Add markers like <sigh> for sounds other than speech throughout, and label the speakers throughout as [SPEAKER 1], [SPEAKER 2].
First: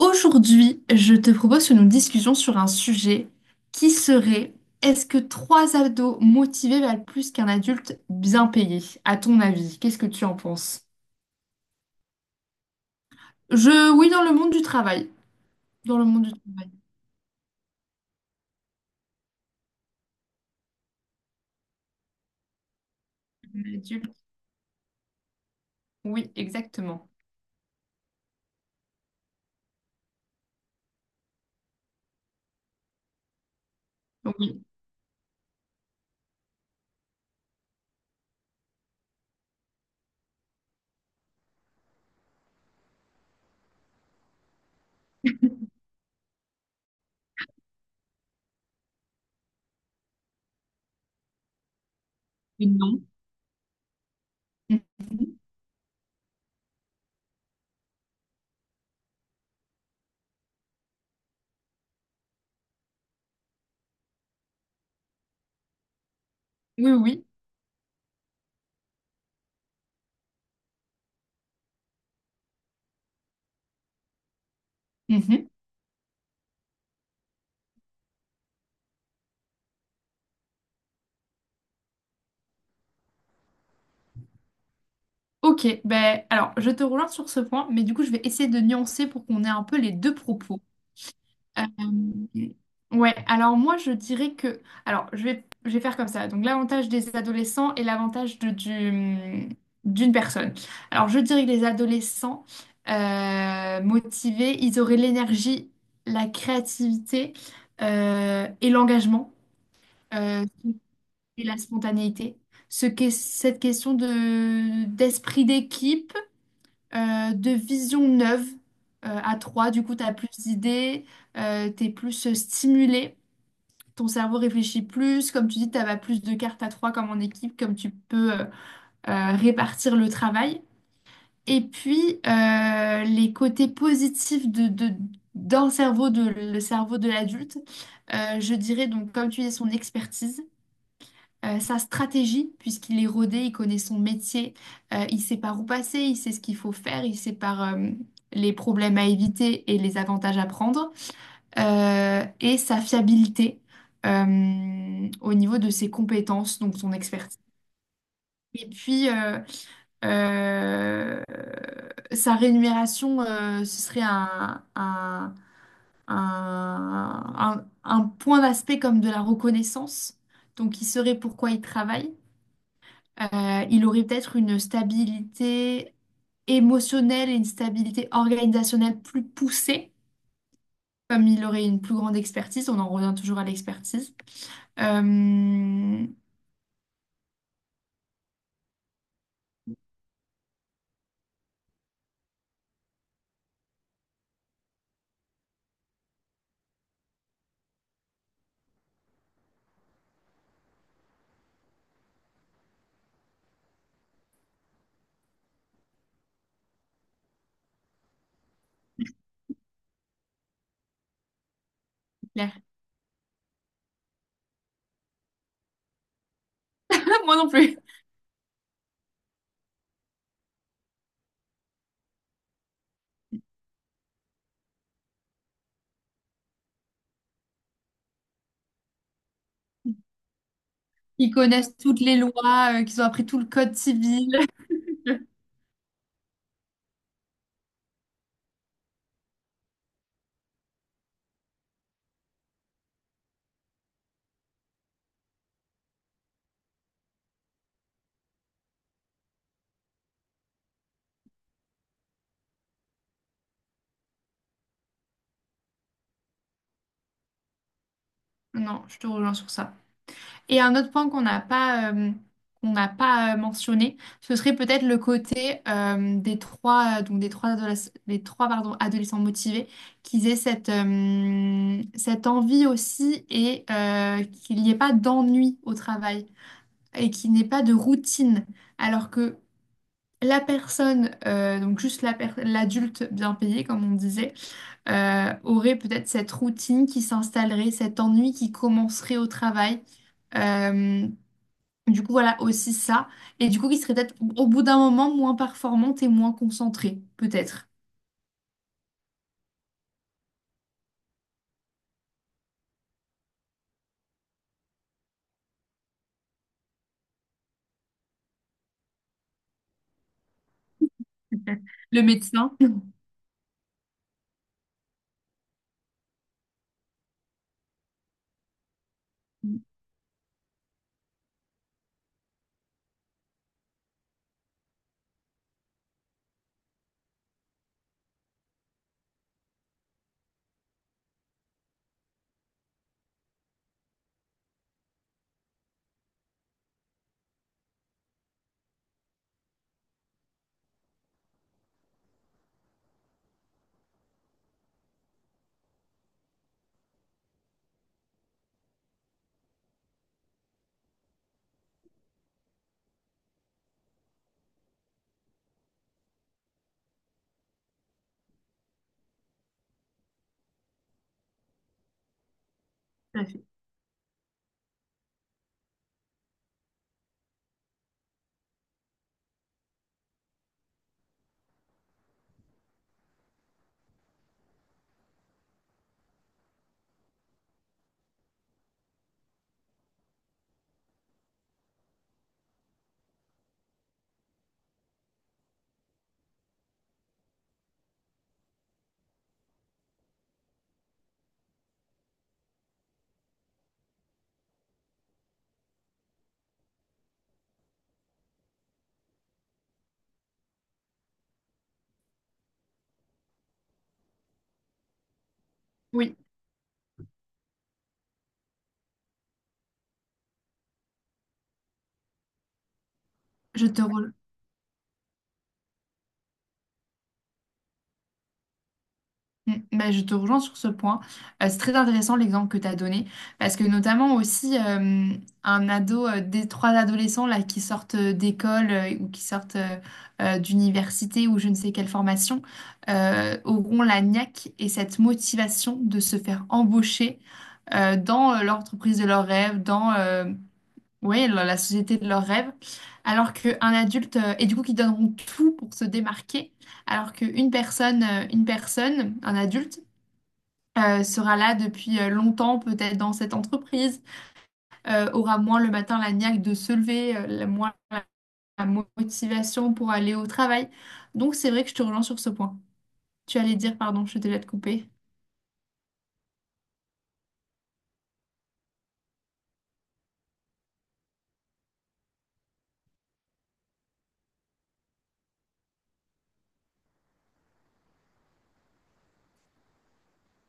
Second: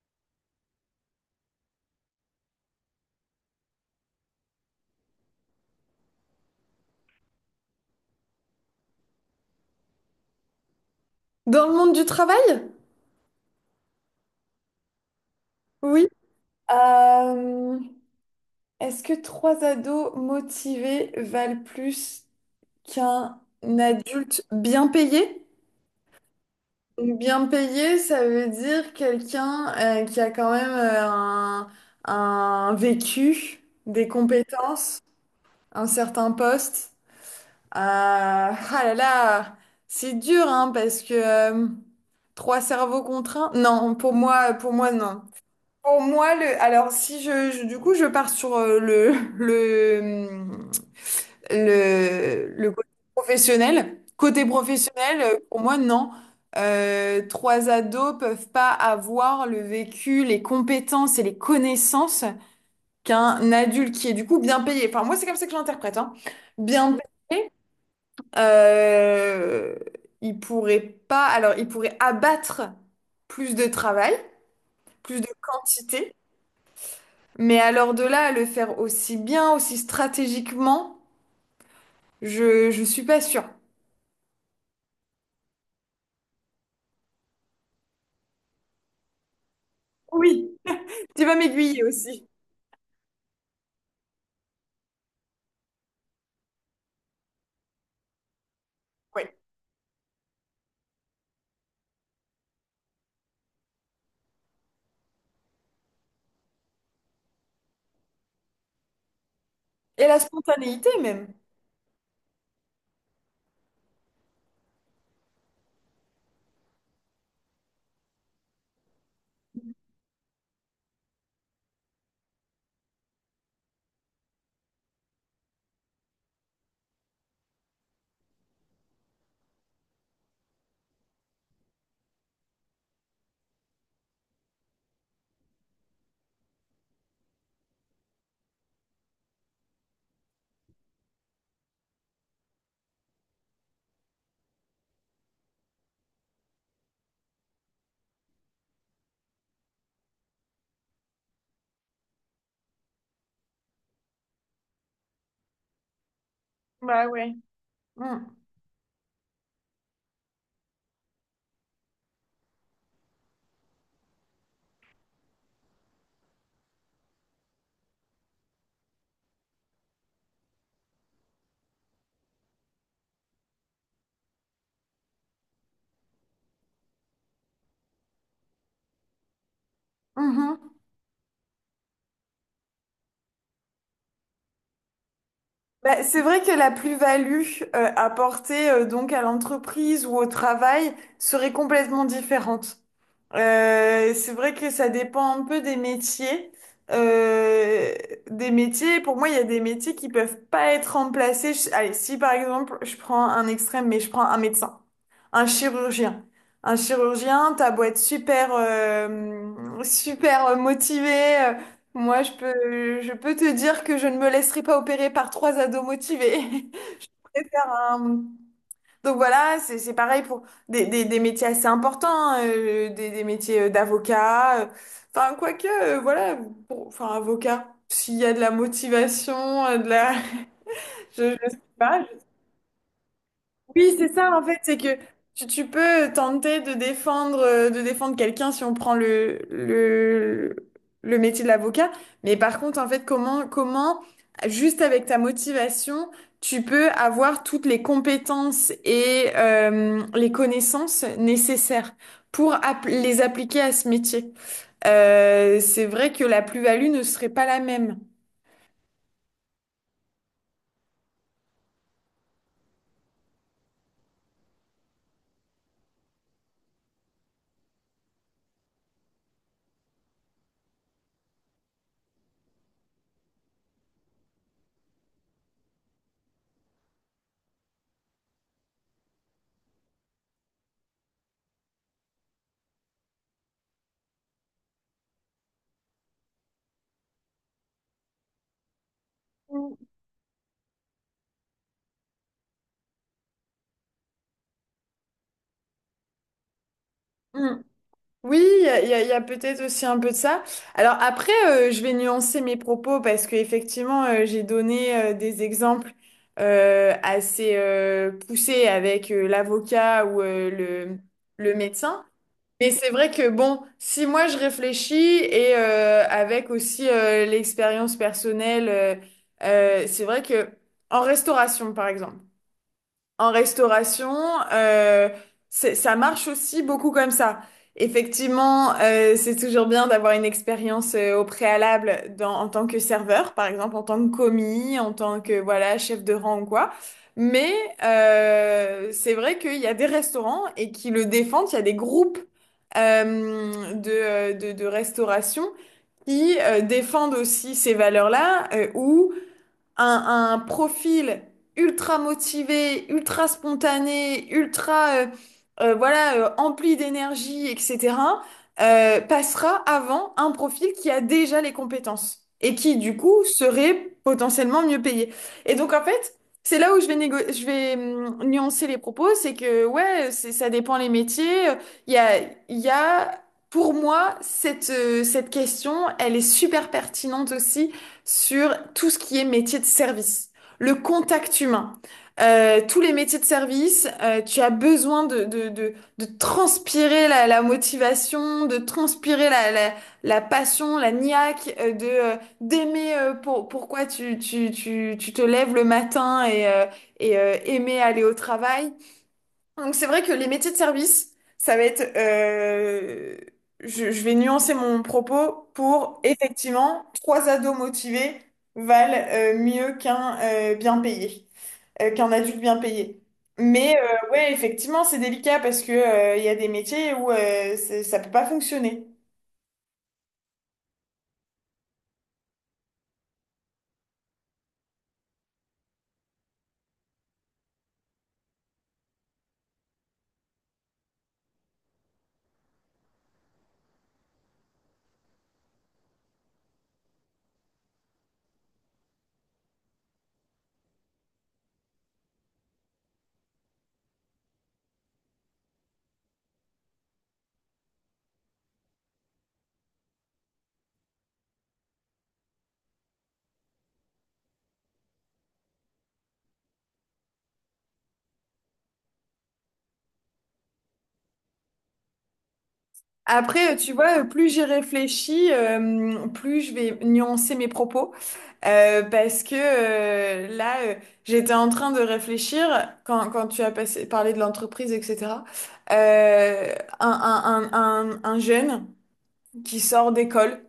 [SPEAKER 1] Aujourd'hui, je te propose une discussion sur un sujet qui serait est-ce que trois ados motivés valent plus qu'un adulte bien payé, à ton avis? Qu'est-ce que tu en penses?
[SPEAKER 2] Dans le monde du travail?
[SPEAKER 1] Oui, dans le monde du travail. Dans le
[SPEAKER 2] Oui.
[SPEAKER 1] monde du travail.
[SPEAKER 2] Euh, Est-ce que trois ados motivés valent plus qu'un
[SPEAKER 1] Un adulte,
[SPEAKER 2] adulte bien payé?
[SPEAKER 1] oui, exactement.
[SPEAKER 2] Bien payé, ça veut dire quelqu'un qui a quand même un vécu, des
[SPEAKER 1] Oui
[SPEAKER 2] compétences, un certain poste. Ah là là, c'est dur hein, parce que trois cerveaux contraints. Non, pour moi non. Pour moi, le, alors si je, je- du coup je pars sur
[SPEAKER 1] et
[SPEAKER 2] le
[SPEAKER 1] non.
[SPEAKER 2] côté
[SPEAKER 1] Mhm.
[SPEAKER 2] professionnel, pour moi non. Trois ados peuvent pas avoir le vécu, les compétences et les connaissances qu'un adulte qui est du coup bien payé. Enfin moi c'est comme ça que je l'interprète, hein.
[SPEAKER 1] Oui,
[SPEAKER 2] Bien
[SPEAKER 1] oui.
[SPEAKER 2] payé, euh, il pourrait pas, alors il pourrait abattre plus de travail, plus de
[SPEAKER 1] Mhm.
[SPEAKER 2] quantité. Mais alors de là à le faire aussi bien, aussi stratégiquement, je suis pas sûre.
[SPEAKER 1] Ok, ben alors je te rejoins sur ce point, mais du coup je vais essayer de nuancer pour qu'on ait un peu les deux
[SPEAKER 2] Oui,
[SPEAKER 1] propos.
[SPEAKER 2] tu vas m'aiguiller
[SPEAKER 1] Euh,
[SPEAKER 2] aussi.
[SPEAKER 1] ouais, alors moi je dirais que. Alors je vais faire comme ça. Donc l'avantage des adolescents et l'avantage
[SPEAKER 2] Oui.
[SPEAKER 1] d'une personne. Alors je dirais que les adolescents motivés, ils auraient l'énergie, la créativité et l'engagement
[SPEAKER 2] Et la
[SPEAKER 1] euh,
[SPEAKER 2] spontanéité même.
[SPEAKER 1] et la spontanéité. Ce qu'est cette question de, d'esprit d'équipe de vision neuve à trois. Du coup, tu as plus d'idées, tu es plus stimulé, ton cerveau réfléchit plus. Comme tu dis, tu as plus de cartes à trois comme en équipe, comme tu peux répartir le travail. Et puis, les côtés positifs de, d'un cerveau, de, le cerveau de l'adulte, je dirais donc, comme tu dis, son expertise sa stratégie, puisqu'il est rodé, il connaît son métier, il sait par où passer, il sait ce qu'il faut faire, il sait par les problèmes à éviter et les avantages à prendre, et sa fiabilité au niveau de ses compétences, donc son
[SPEAKER 2] Bah ouais.
[SPEAKER 1] expertise.
[SPEAKER 2] Mm.
[SPEAKER 1] Et puis, euh, sa rémunération, ce serait un point d'aspect comme de la reconnaissance. Donc, il saurait pourquoi il travaille. Il aurait peut-être une stabilité émotionnelle et une stabilité organisationnelle plus poussée,
[SPEAKER 2] Mhm.
[SPEAKER 1] comme il aurait une plus grande expertise. On en revient toujours à l'expertise.
[SPEAKER 2] Bah,
[SPEAKER 1] Euh,
[SPEAKER 2] c'est vrai que la plus-value apportée donc à l'entreprise ou au travail serait complètement différente. C'est vrai que ça dépend un peu des métiers. Euh, pour moi, il y a des métiers qui peuvent pas être remplacés. Allez, si par exemple, je prends un extrême, mais je prends un médecin, un chirurgien. Un chirurgien, t'as beau être super, super motivé. Moi,
[SPEAKER 1] Claire.
[SPEAKER 2] je peux te dire que je ne me laisserai pas opérer par trois ados motivés. <laughs>
[SPEAKER 1] <laughs> Moi
[SPEAKER 2] Je
[SPEAKER 1] non
[SPEAKER 2] préfère
[SPEAKER 1] plus.
[SPEAKER 2] un, donc voilà, c'est pareil pour des métiers assez importants, hein, des métiers d'avocat. Enfin, quoique, voilà, enfin, avocat, s'il y a de la motivation, de la... <laughs>
[SPEAKER 1] Ils
[SPEAKER 2] Je sais
[SPEAKER 1] connaissent
[SPEAKER 2] pas,
[SPEAKER 1] toutes les lois, qu'ils ont appris tout le code
[SPEAKER 2] oui, c'est ça
[SPEAKER 1] civil.
[SPEAKER 2] en fait,
[SPEAKER 1] <laughs>
[SPEAKER 2] c'est que tu peux tenter de défendre quelqu'un si on prend le métier de l'avocat, mais par contre, en fait, juste avec ta motivation, tu peux avoir toutes les compétences et les connaissances nécessaires pour les appliquer à ce métier. C'est vrai que la plus-value ne serait pas la même.
[SPEAKER 1] Non, je te rejoins sur ça. Et un autre point qu'on n'a pas mentionné, ce serait peut-être le côté des trois, adolescents motivés, qu'ils aient cette, cette envie aussi et qu'il n'y ait pas d'ennui au travail et qu'il n'y ait pas de routine. Alors que la personne, donc l'adulte bien payé, comme on disait, aurait peut-être cette routine qui s'installerait, cet ennui qui commencerait au travail. Euh, du coup, voilà aussi ça. Et du coup, qui serait peut-être au bout d'un moment moins performante et moins concentrée,
[SPEAKER 2] Mm.
[SPEAKER 1] peut-être.
[SPEAKER 2] Oui, il y a peut-être aussi un peu de ça. Alors après, je vais nuancer mes propos parce que effectivement, j'ai donné des exemples assez poussés avec l'avocat ou le
[SPEAKER 1] <laughs> Le
[SPEAKER 2] médecin.
[SPEAKER 1] médecin.
[SPEAKER 2] Mais
[SPEAKER 1] Mm,
[SPEAKER 2] c'est vrai que bon, si moi je réfléchis et avec aussi l'expérience personnelle, c'est vrai que en restauration, par exemple en restauration, euh, ça marche aussi beaucoup comme ça. Effectivement, c'est toujours bien d'avoir une expérience au préalable dans, en tant que serveur, par exemple en tant que commis, en tant que voilà chef de rang ou quoi. Mais c'est vrai qu'il y a des restaurants et qui le défendent. Il y a des groupes de restauration qui défendent aussi ces valeurs-là, où un profil ultra motivé, ultra spontané, ultra voilà empli d'énergie, etc. Passera avant un profil qui a déjà les compétences et qui du
[SPEAKER 1] tout
[SPEAKER 2] coup
[SPEAKER 1] à fait.
[SPEAKER 2] serait potentiellement mieux payé. Et donc en fait C'est là où je vais je vais nuancer les propos, c'est que ouais, ça dépend les métiers. Il y a, il y a, pour moi, cette question, elle est super pertinente aussi sur tout ce qui est métier de service, le contact humain. Tous les métiers de service, tu as besoin de transpirer la motivation, de transpirer la passion, la niaque, d'aimer pourquoi tu te lèves le matin et, aimer aller au travail. Donc c'est vrai que les métiers de service, ça va être, je vais nuancer mon propos pour
[SPEAKER 1] Oui,
[SPEAKER 2] effectivement, trois ados motivés valent mieux qu'un bien payé, qu'un adulte bien payé.
[SPEAKER 1] je
[SPEAKER 2] Mais
[SPEAKER 1] te, re-
[SPEAKER 2] ouais, effectivement, c'est délicat parce que il y a des métiers où ça peut pas fonctionner.
[SPEAKER 1] Mm, bah, je te rejoins sur ce point. C'est très intéressant l'exemple que tu as donné, parce que notamment aussi un ado, des trois adolescents là, qui sortent d'école ou qui sortent d'université ou je ne sais quelle formation, auront la niaque et cette motivation de se faire embaucher dans l'entreprise de leurs rêves, dans ouais, la la société de leurs rêves, alors qu'un adulte, et du coup qui donneront tout pour se démarquer, alors qu'une personne, un adulte, sera là depuis longtemps, peut-être dans cette entreprise, aura moins le matin la niaque de se lever, moins la la motivation pour aller au travail. Donc c'est vrai que je te relance sur ce point. Tu
[SPEAKER 2] Après,
[SPEAKER 1] allais
[SPEAKER 2] tu
[SPEAKER 1] dire,
[SPEAKER 2] vois,
[SPEAKER 1] pardon, je te
[SPEAKER 2] plus
[SPEAKER 1] laisse
[SPEAKER 2] j'y
[SPEAKER 1] te couper.
[SPEAKER 2] réfléchis, plus je vais nuancer mes propos. Parce que là, j'étais en train de réfléchir quand tu as parlé de l'entreprise, etc. Euh, un jeune qui sort d'école.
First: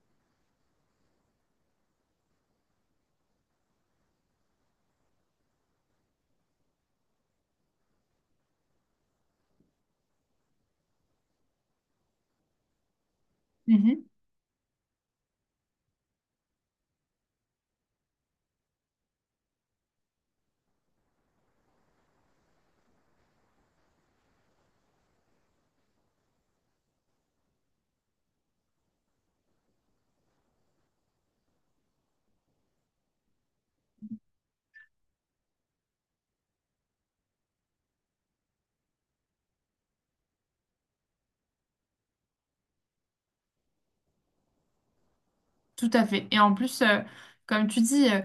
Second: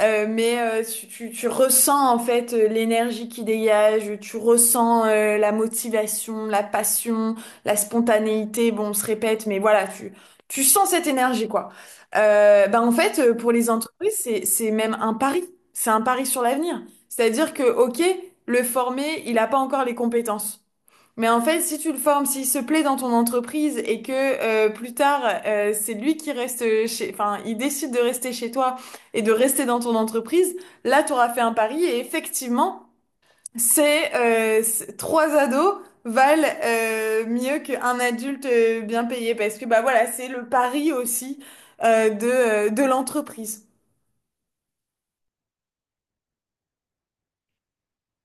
[SPEAKER 2] Mais tu ressens en fait l'énergie qui dégage, tu ressens la motivation, la passion, la spontanéité. Bon, on se répète, mais voilà, tu sens cette énergie quoi. Bah, en fait, pour les entreprises, c'est même un pari. C'est un pari sur l'avenir. C'est-à-dire que, ok, le formé, il n'a pas encore les compétences. Mais en fait, si tu le formes, s'il se plaît dans ton entreprise et que plus tard, c'est lui qui reste chez, enfin, il décide de rester chez toi et de rester dans ton entreprise, là, tu auras fait un pari et effectivement, trois ados valent mieux qu'un adulte bien payé parce que bah voilà, c'est le pari aussi de l'entreprise.
[SPEAKER 1] Tout à fait. Et en plus, comme tu dis,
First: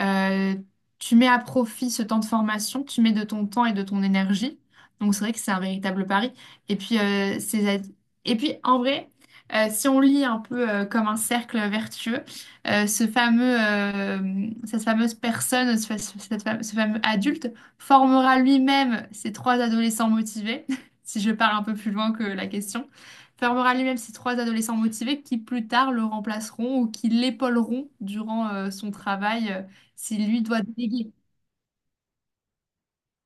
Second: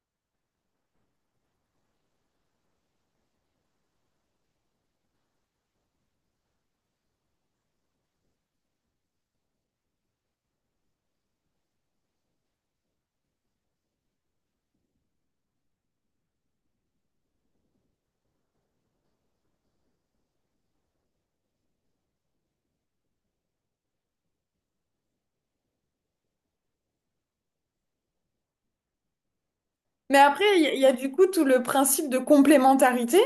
[SPEAKER 1] euh, tu mets à profit ce temps de formation, tu mets de ton temps et de ton énergie. Donc c'est vrai que c'est un véritable pari. Et puis, et puis en vrai, si on lit un peu comme un cercle vertueux, ce fameux, cette fameuse personne, ce fameux adulte formera lui-même ses trois adolescents motivés, <laughs> si je pars un peu plus loin que la question fermera les mêmes ces trois adolescents motivés qui plus tard le remplaceront ou qui l'épauleront durant son travail
[SPEAKER 2] Mais
[SPEAKER 1] si lui
[SPEAKER 2] après,
[SPEAKER 1] doit
[SPEAKER 2] il y a du
[SPEAKER 1] déléguer
[SPEAKER 2] coup tout le principe de complémentarité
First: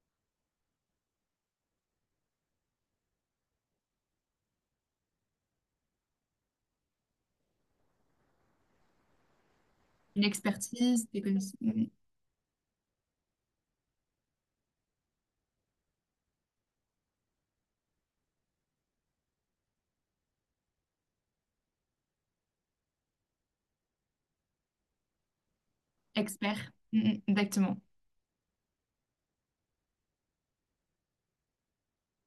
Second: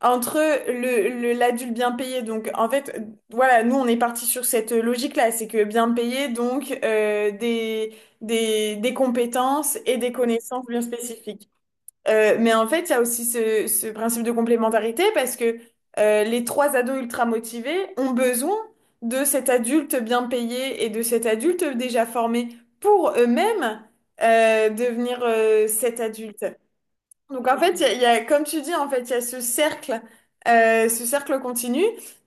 [SPEAKER 2] entre l'adulte bien payé. Donc, en fait, voilà, nous, on est parti sur cette logique-là. C'est que bien payé, donc des compétences et des
[SPEAKER 1] une
[SPEAKER 2] connaissances bien
[SPEAKER 1] expertise, des
[SPEAKER 2] spécifiques.
[SPEAKER 1] connaissances, Mm, mm,
[SPEAKER 2] Mais en fait, il y a aussi ce principe de complémentarité parce que les trois ados ultra motivés ont besoin de cet adulte bien payé et de cet adulte déjà formé pour eux-mêmes devenir cet adulte.
[SPEAKER 1] expert. Mm, mm,
[SPEAKER 2] Donc en fait,
[SPEAKER 1] exactement.
[SPEAKER 2] comme tu dis, en fait, il y a ce cercle continu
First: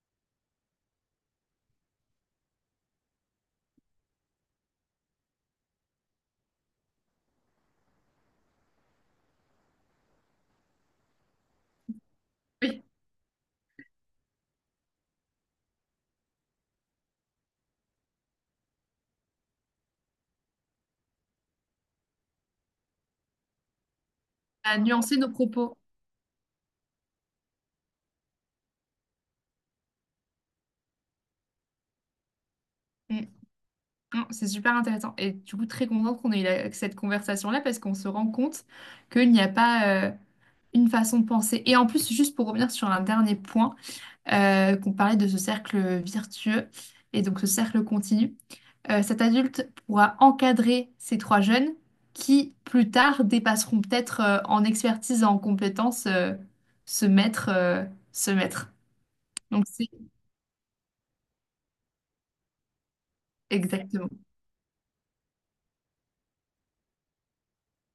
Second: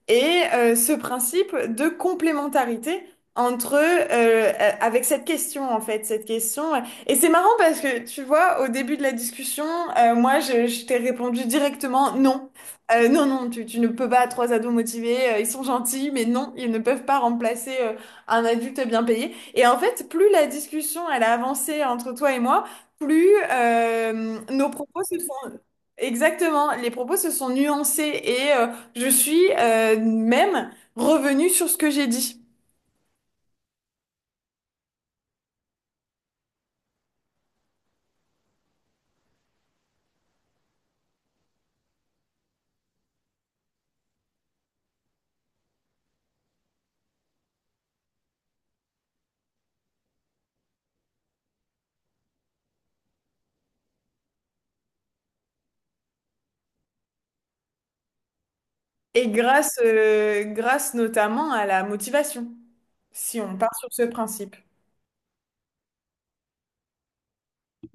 [SPEAKER 2] et ce principe de complémentarité entre avec cette question en fait, cette question. Et c'est marrant parce que tu vois, au début de la discussion, je t'ai répondu directement non.
[SPEAKER 1] Oui,
[SPEAKER 2] Non, non, tu ne peux pas. Trois ados motivés, ils sont gentils, mais non, ils ne peuvent pas remplacer un adulte bien payé. Et en fait, plus la discussion elle a avancé entre toi et moi plus nos
[SPEAKER 1] à
[SPEAKER 2] propos
[SPEAKER 1] nuancer
[SPEAKER 2] se
[SPEAKER 1] nos
[SPEAKER 2] sont
[SPEAKER 1] propos.
[SPEAKER 2] exactement, les propos se sont nuancés et je suis même revenue sur ce que j'ai dit.
[SPEAKER 1] Mm. Non, c'est super intéressant. Et du coup, très contente qu'on ait eu cette conversation-là parce qu'on se rend compte qu'il n'y a pas une façon de penser. Et en plus, juste pour revenir sur un dernier point, qu'on parlait de ce cercle vertueux et donc ce cercle continu. Cet adulte pourra encadrer ces trois jeunes qui, plus tard, dépasseront peut-être en expertise et en compétences ce maître, euh, ce maître.
[SPEAKER 2] Et
[SPEAKER 1] Donc, c'est
[SPEAKER 2] grâce notamment à la motivation, si on part sur ce
[SPEAKER 1] exactement.
[SPEAKER 2] principe.